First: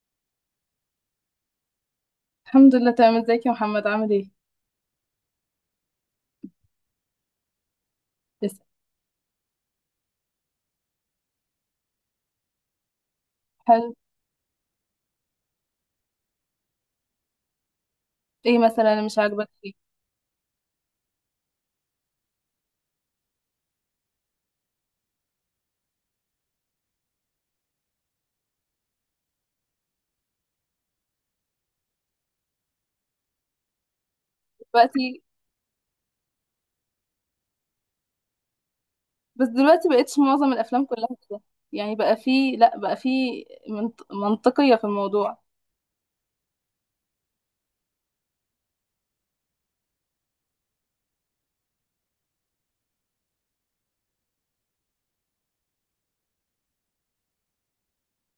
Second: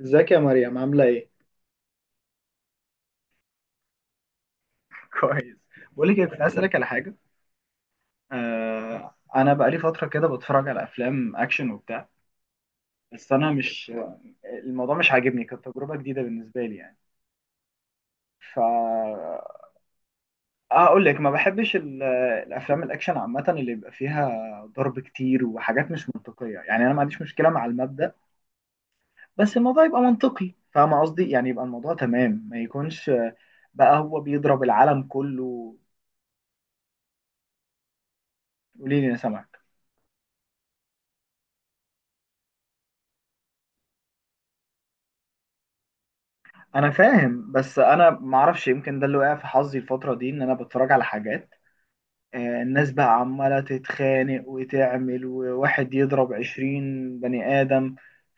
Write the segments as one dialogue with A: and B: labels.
A: ازيك يا مريم عاملة ايه؟
B: الحمد لله، تمام. ازيك يا محمد، عامل ايه؟
A: كويس. بقول لك إيه، كنت عايز اسالك على حاجه.
B: بس.
A: انا بقالي فتره كده بتفرج على افلام اكشن وبتاع. بس انا مش
B: هل
A: الموضوع مش عاجبني، كانت تجربه جديده بالنسبه لي يعني. ف
B: ايه مثلا اللي مش عاجبك فيه؟
A: اقول لك ما بحبش الافلام الاكشن عامه، اللي بيبقى فيها ضرب كتير وحاجات مش منطقيه، يعني انا ما عنديش مشكله مع المبدأ، بس الموضوع يبقى منطقي، فاهمه قصدي، يعني يبقى الموضوع تمام ما يكونش بقى هو بيضرب العالم
B: دلوقتي
A: كله. قولي لي انا
B: بس
A: سامعك.
B: دلوقتي بقتش معظم الافلام كلها كده، يعني بقى في، لا، بقى في منطقية في الموضوع.
A: انا فاهم، بس انا معرفش، يمكن ده اللي وقع في حظي الفتره دي، ان انا بتفرج على حاجات الناس بقى عماله تتخانق وتعمل، وواحد يضرب 20 بني ادم.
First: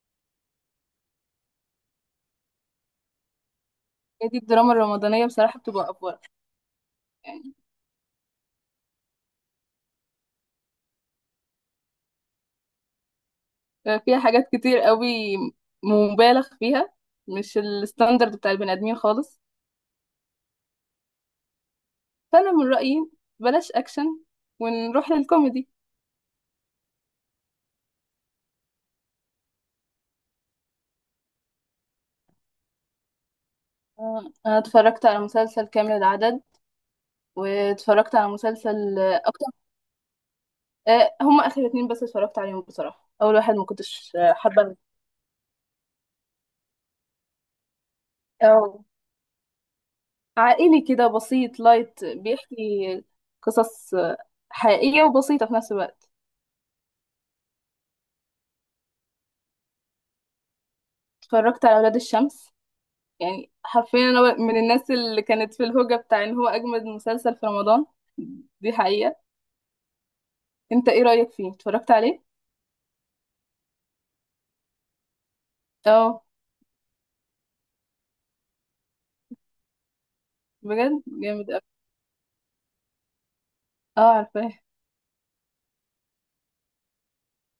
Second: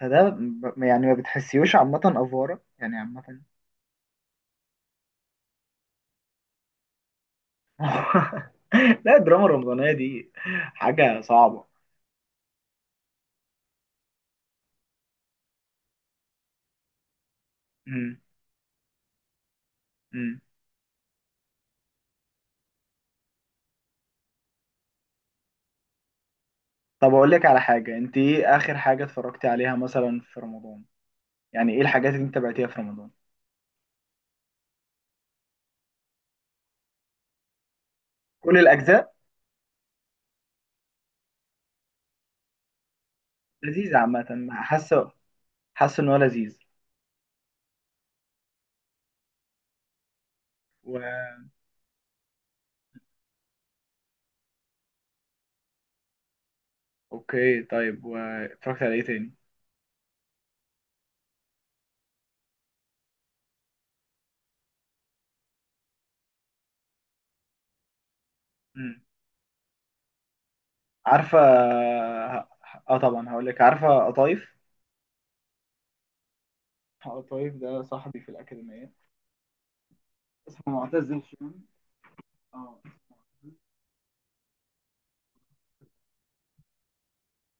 A: فده يعني ما بتحسيوش عامه، افوره يعني عامه.
B: هي دي الدراما الرمضانية بصراحة بتبقى افضل يعني.
A: لا، الدراما الرمضانيه دي حاجه صعبه.
B: بقى فيها حاجات كتير قوي مبالغ فيها، مش
A: مم.
B: الستاندرد بتاع البني ادمين خالص.
A: مم.
B: فانا من رأيي بلاش اكشن ونروح للكوميدي.
A: طب اقول لك على حاجه، انت ايه اخر حاجه اتفرجتي عليها مثلا في رمضان؟ يعني ايه الحاجات اللي انت تابعتيها في رمضان؟
B: انا اتفرجت على مسلسل كامل العدد، واتفرجت على
A: كل
B: مسلسل
A: الاجزاء؟
B: اكتر. هما اخر اتنين بس اتفرجت عليهم بصراحه. اول واحد ما
A: لذيذه
B: كنتش
A: عامه،
B: حابه.
A: حاسه ان هو لذيذ.
B: اه، عائلي
A: و...
B: كده بسيط لايت، بيحكي قصص حقيقيه وبسيطه في نفس الوقت.
A: اوكي طيب، واتفرجت على ايه تاني؟
B: اتفرجت على اولاد الشمس. يعني حرفيا انا من الناس اللي كانت في الهوجه بتاع ان هو اجمد مسلسل في رمضان، دي
A: امم
B: حقيقه. انت ايه رايك
A: عارفه،
B: فيه، اتفرجت عليه؟
A: ه- اه طبعا هقول لك، عارفه قطايف؟
B: اه.
A: قطايف ده صاحبي في الاكاديميه، اسمه
B: بجد
A: معتز
B: جامد
A: هشام.
B: أوي.
A: اه.
B: اه، عارفاه.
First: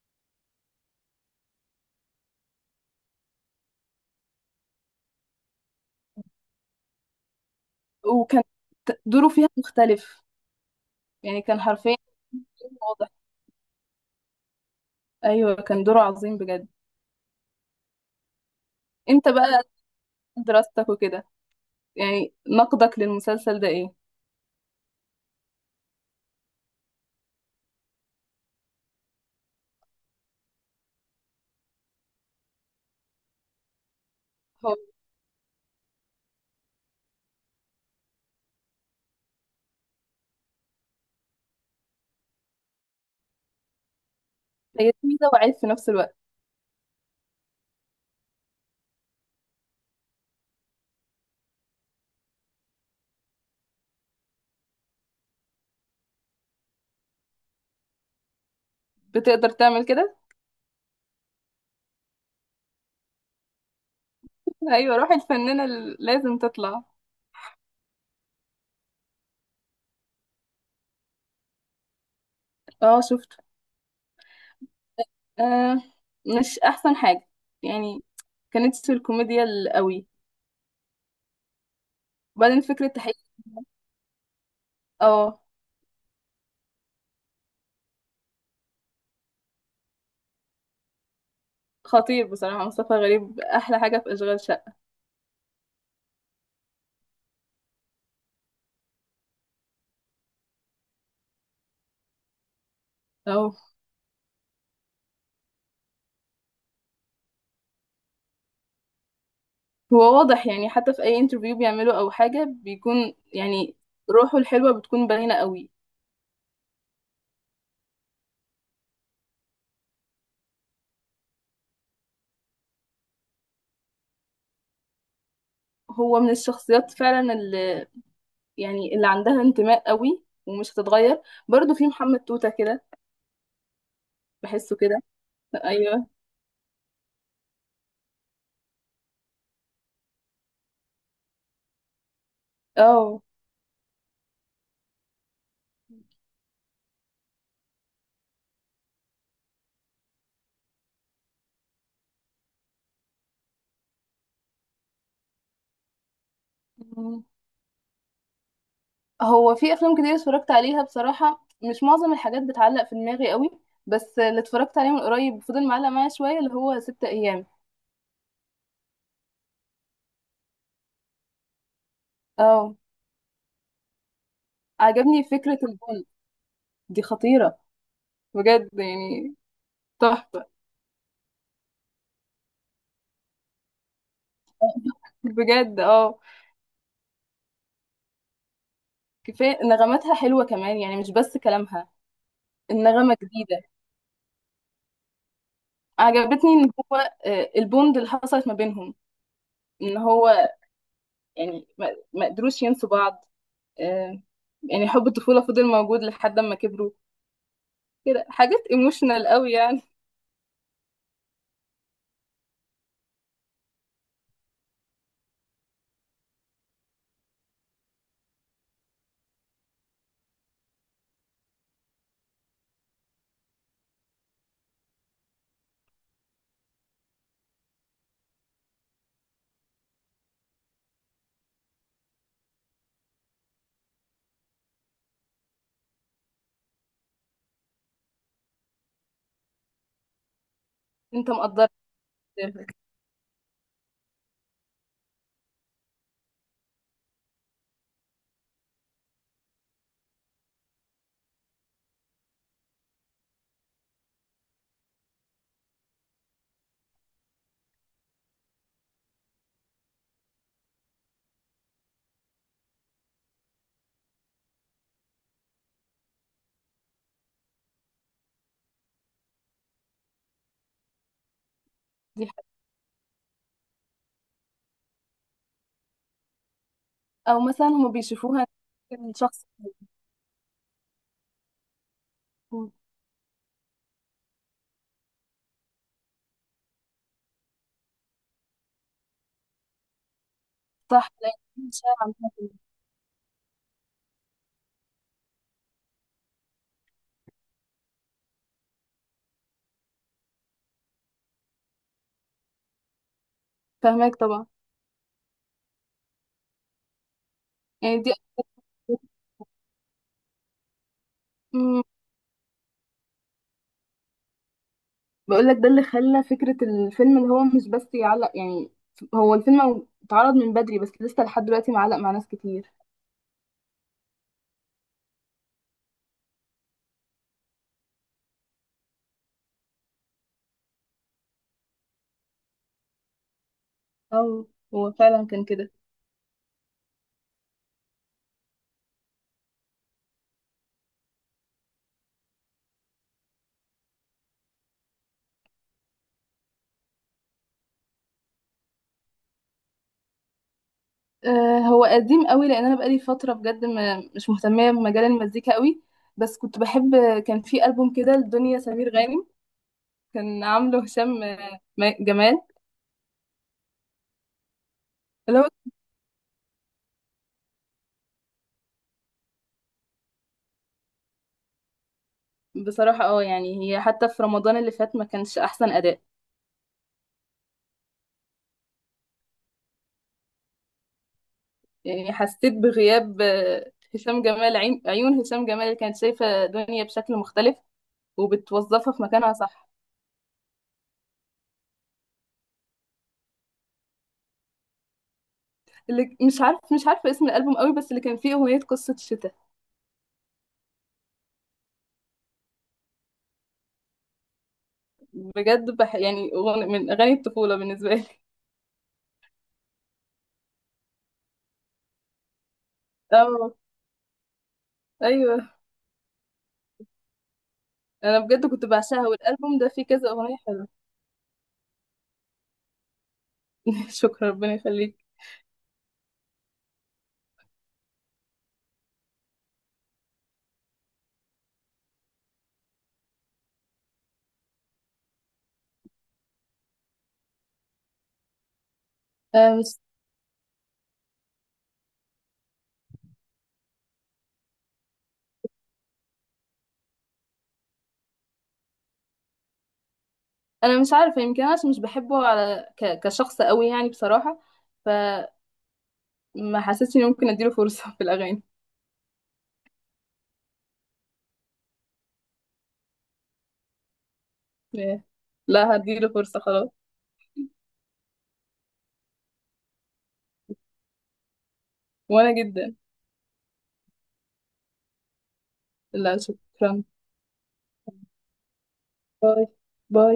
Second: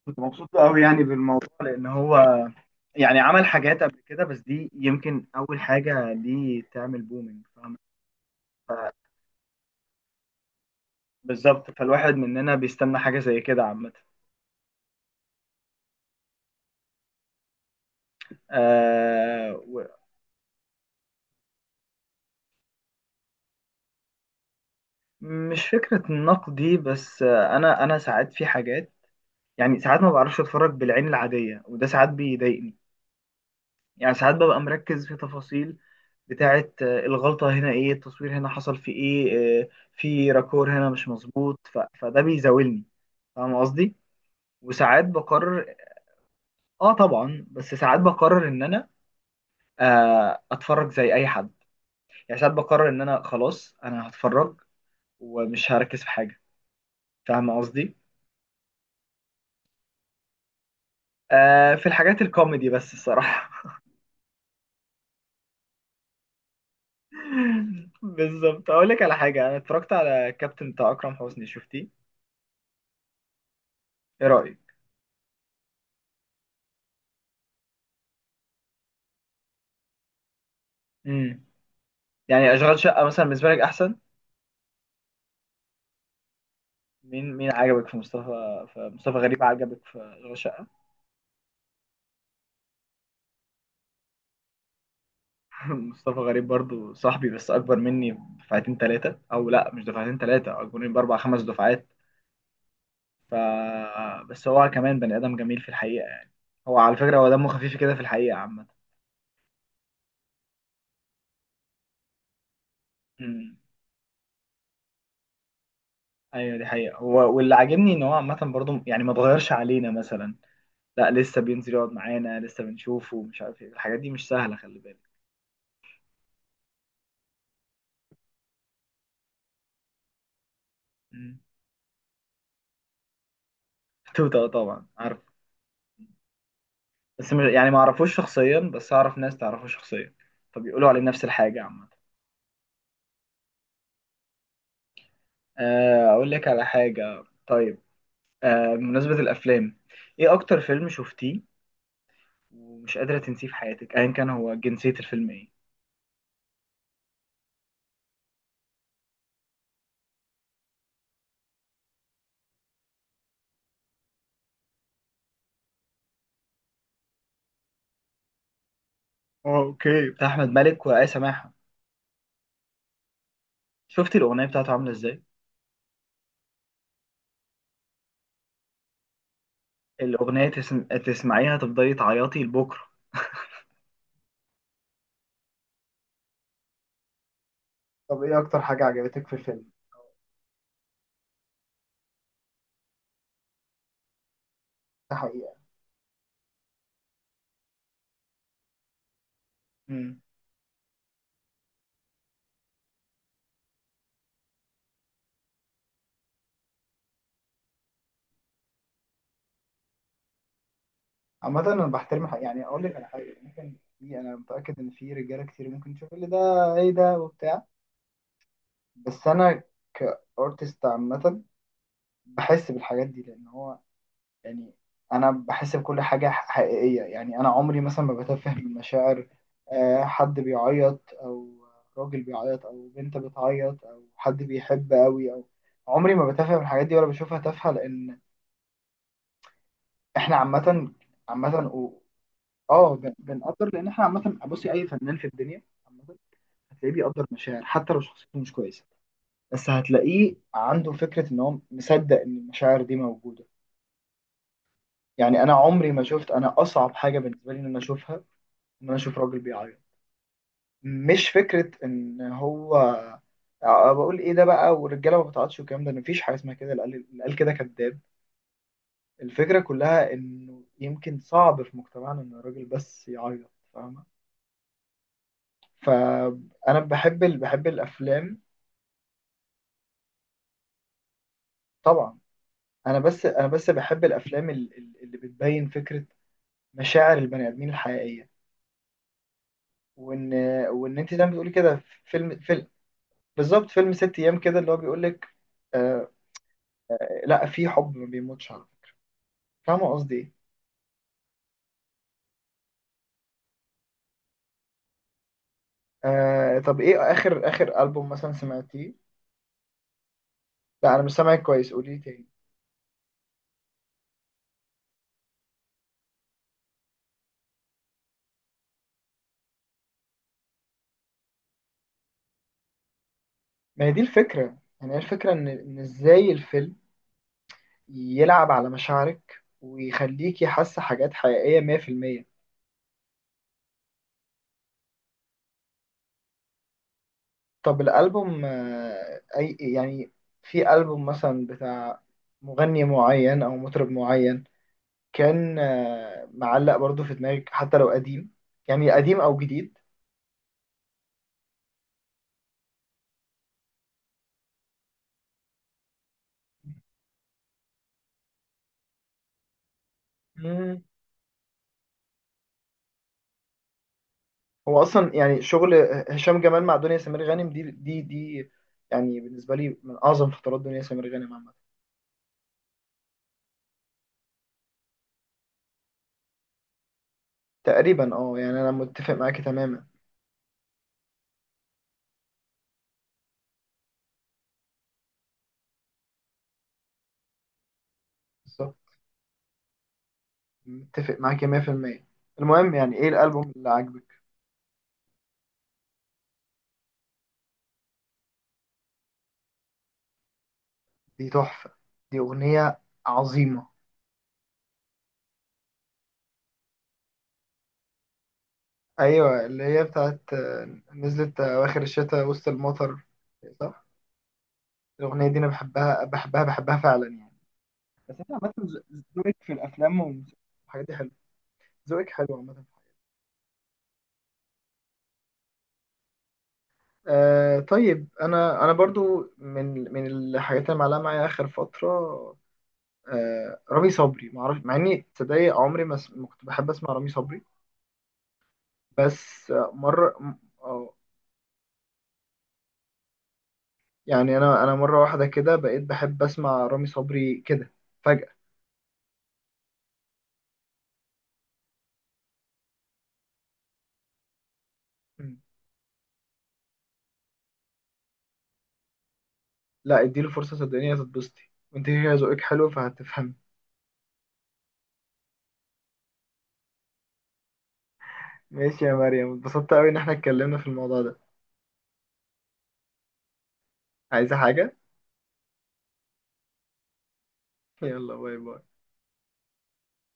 A: كنت مبسوط قوي يعني بالموضوع، لان هو يعني عمل حاجات قبل كده، بس دي يمكن اول حاجه دي تعمل بومينج، فاهم.
B: وكان دوره فيها مختلف، يعني كان
A: بالظبط،
B: حرفيا.
A: فالواحد مننا بيستنى
B: واضح.
A: حاجه زي كده عامه.
B: ايوه، كان دوره عظيم بجد. انت
A: آه
B: بقى
A: و-
B: دراستك وكده، يعني نقدك للمسلسل ده ايه؟
A: مش فكره نقدي، بس انا ساعات في حاجات، يعني ساعات ما بعرفش اتفرج بالعين العادية، وده ساعات بيضايقني. يعني ساعات ببقى
B: هو
A: مركز في تفاصيل بتاعة الغلطة هنا ايه، التصوير هنا حصل في ايه، في راكور هنا مش مظبوط، فده بيزاولني، فاهم قصدي.
B: هي
A: وساعات
B: ميزة وعيب في
A: بقرر،
B: نفس الوقت.
A: اه طبعا، بس ساعات بقرر ان انا اتفرج زي اي حد. يعني ساعات بقرر ان انا خلاص، انا هتفرج، ومش هركز في حاجة، فاهم قصدي.
B: بتقدر تعمل كده؟
A: في الحاجات الكوميدي بس الصراحة.
B: ايوه، روح الفنانة اللي لازم تطلع.
A: بالظبط، اقول لك على حاجه، انا اتفرجت على الكابتن بتاع اكرم حسني، شفتيه؟
B: اه، شفته.
A: ايه رايك؟
B: آه، مش احسن حاجة يعني. كانت في الكوميديا القوي.
A: امم يعني
B: وبعدين
A: اشغال
B: فكرة
A: شقه
B: تحقيق.
A: مثلا بالنسبه لك احسن؟
B: اه.
A: مين عجبك في مصطفى غريب، عجبك في اشغال شقه؟
B: خطير بصراحة، مصطفى غريب أحلى حاجة في أشغال شقة.
A: مصطفى غريب برضو صاحبي، بس اكبر مني بدفعتين ثلاثه، او لا مش دفعتين ثلاثه، اكبر مني باربع خمس دفعات. ف
B: أو
A: بس هو كمان بني ادم جميل في الحقيقه يعني. هو على فكره هو دمه خفيف كده في الحقيقه عامه.
B: هو واضح يعني، حتى في أي انترفيو بيعمله أو حاجة بيكون
A: امم
B: يعني روحه الحلوة بتكون باينة قوي.
A: ايوه دي حقيقه، هو واللي عاجبني ان هو عامه برضو يعني ما اتغيرش علينا مثلا، لا لسه بينزل يقعد معانا، لسه بنشوفه، ومش عارف ايه، الحاجات دي مش سهله، خلي بالك.
B: هو من الشخصيات فعلا يعني، اللي عندها انتماء قوي ومش هتتغير.
A: مم.
B: برضو في محمد توتة كده.
A: توتا
B: بحسه
A: طبعا
B: كده.
A: عارف،
B: ايوه.
A: بس مش يعني، ما اعرفوش شخصيا، بس اعرف ناس تعرفه شخصيا، فبيقولوا عليه نفس الحاجه عامه.
B: اه.
A: اقول لك على حاجه طيب، بمناسبه الافلام، ايه اكتر فيلم شفتيه ومش قادره تنسيه في حياتك، ايا كان هو جنسيه الفيلم ايه؟
B: مم. هو في افلام كتير اتفرجت عليها بصراحة، مش معظم الحاجات بتعلق في دماغي قوي. بس اللي اتفرجت عليه من قريب فضل معلق معايا شوية، اللي هو ست ايام.
A: اه اوكي، بتاع احمد مالك وآية سماحه.
B: اه.
A: شفتي الاغنيه بتاعته عامله ازاي؟
B: عجبني فكرة البول، دي خطيرة بجد يعني. تحفة،
A: الاغنيه تسمعيها تفضلي تعيطي لبكره.
B: بجد. اه.
A: طب ايه اكتر حاجه عجبتك في
B: كفاية
A: الفيلم؟
B: نغماتها حلوة كمان، يعني مش بس كلامها، النغمة جديدة.
A: ده حقيقة.
B: عجبتني ان هو البوند اللي حصلت ما بينهم، ان
A: مم.
B: هو يعني ما قدروش ينسوا بعض. آه، يعني حب الطفولة فضل موجود لحد ما كبروا. كده حاجات ايموشنال قوي يعني.
A: عامة أنا بحترم حق، يعني أقول لك على حاجة، ممكن في، أنا متأكد إن في رجالة كتير ممكن تشوف اللي ده إيه ده وبتاع، بس أنا كأرتست عامة بحس بالحاجات دي، لأن هو يعني أنا بحس بكل حاجة حقيقية، يعني أنا عمري مثلا ما بتفه من مشاعر حد بيعيط، أو راجل بيعيط، أو بنت بتعيط، أو حد بيحب أوي، أو عمري ما بتفه من الحاجات دي ولا بشوفها تافهة، لأن إحنا عامة
B: انت مقدر.
A: عامة اه بنقدر، لان احنا عامه بصي، اي فنان في الدنيا عامه هتلاقيه بيقدر مشاعر حتى لو شخصيته مش كويسه، بس هتلاقيه عنده فكره ان هو مصدق ان المشاعر دي موجوده. يعني انا عمري ما شفت، انا اصعب حاجه بالنسبه لي ان انا اشوفها، ان انا اشوف راجل بيعيط، مش فكره ان هو أه بقول ايه ده بقى والرجاله ما بتعيطش والكلام ده، مفيش حاجه اسمها كده، اللي قال اللي قال كده كذاب. الفكره كلها انه يمكن صعب في مجتمعنا
B: دي
A: ان
B: حاجة.
A: الراجل بس يعيط، فاهمه. فانا بحب
B: او
A: بحب
B: مثلا هما
A: الافلام
B: بيشوفوها إن شخص.
A: طبعا. انا بس بحب الافلام اللي بتبين فكره مشاعر البني ادمين الحقيقيه، وان وان
B: صح،
A: انت زي ما
B: لا،
A: بتقولي كده،
B: شارع.
A: فيلم بالظبط، فيلم ست ايام كده اللي هو بيقول لك آه لا، في حب ما بيموتش على فكرة. فاهمه قصدي ايه؟
B: فاهمك طبعا.
A: طب ايه اخر
B: يعني
A: البوم
B: دي
A: مثلا سمعتيه؟ لا انا مش سامعك كويس،
B: مم.
A: قولي لي تاني.
B: بقول لك ده اللي خلى فكرة الفيلم اللي هو مش بس يعلق يعني. هو الفيلم اتعرض من بدري، بس لسه لحد دلوقتي معلق مع ناس كتير.
A: ما هي دي الفكره يعني، هي الفكره ان ازاي الفيلم يلعب على مشاعرك ويخليكي حاسه حاجات حقيقيه 100%.
B: اه، هو فعلا كان كده.
A: طب الألبوم أي يعني، في ألبوم مثلا بتاع مغني معين أو مطرب معين، كان معلق برضو في دماغك حتى لو قديم، يعني قديم أو جديد.
B: هو قديم قوي، لان انا بقالي فتره بجد مش مهتمه بمجال المزيكا قوي. بس كنت بحب. كان في البوم كده لدنيا سمير غانم، كان
A: مم.
B: عامله هشام جمال.
A: هو أصلا
B: اللي
A: يعني
B: هو
A: شغل هشام جمال مع دنيا سمير غانم دي يعني بالنسبة لي من أعظم فترات دنيا سمير غانم عامة.
B: بصراحه اه، يعني هي حتى في رمضان اللي فات ما كانش احسن اداء
A: تقريبا يعني أنا متفق معاكي تماما.
B: يعني. حسيت بغياب هشام جمال، عيون هشام جمال اللي كانت شايفه دنيا بشكل مختلف وبتوظفها
A: بالظبط،
B: في مكانها صح.
A: متفق معاكي 100%. المهم يعني إيه الألبوم اللي عاجبك؟
B: اللي مش عارفه اسم الالبوم قوي، بس اللي كان فيه اغنيه قصه شتاء.
A: دي تحفة، دي أغنية عظيمة.
B: بجد يعني من اغاني الطفوله بالنسبه لي.
A: ايوه اللي هي بتاعت نزلت اواخر الشتاء وسط المطر،
B: اه،
A: صح. الاغنيه دي
B: ايوه،
A: انا بحبها بحبها بحبها فعلا يعني. بس
B: انا
A: انت
B: بجد
A: عامه،
B: كنت بعشقها،
A: ذوقك في
B: والالبوم ده فيه
A: الافلام
B: كذا اغنيه حلوه.
A: والحاجات دي حلو، ذوقك حلو عامه.
B: شكرا، ربنا يخليك.
A: طيب، انا برضو من الحاجات اللي معلقه معايا اخر فتره رامي صبري. ما اعرفش مع اني تصدقي، عمري ما ما كنت بحب اسمع رامي صبري، بس
B: آه، مش
A: مره يعني انا مره واحده كده بقيت بحب اسمع رامي صبري كده فجاه.
B: انا مش عارفه، يمكن انا عشان مش بحبه على كشخص قوي يعني بصراحه. فما حسيتش اني ممكن اديله فرصه في الاغاني.
A: لا اديله فرصة صدقني، هتتبسطي، وانت كده ذوقك حلو فهتفهمي.
B: لا. لا، هديله فرصه خلاص.
A: ماشي يا مريم، اتبسطت قوي ان احنا اتكلمنا في الموضوع ده.
B: وانا جدا.
A: عايزة حاجة؟
B: لا، شكرا.
A: يلا باي باي.
B: باي، باي.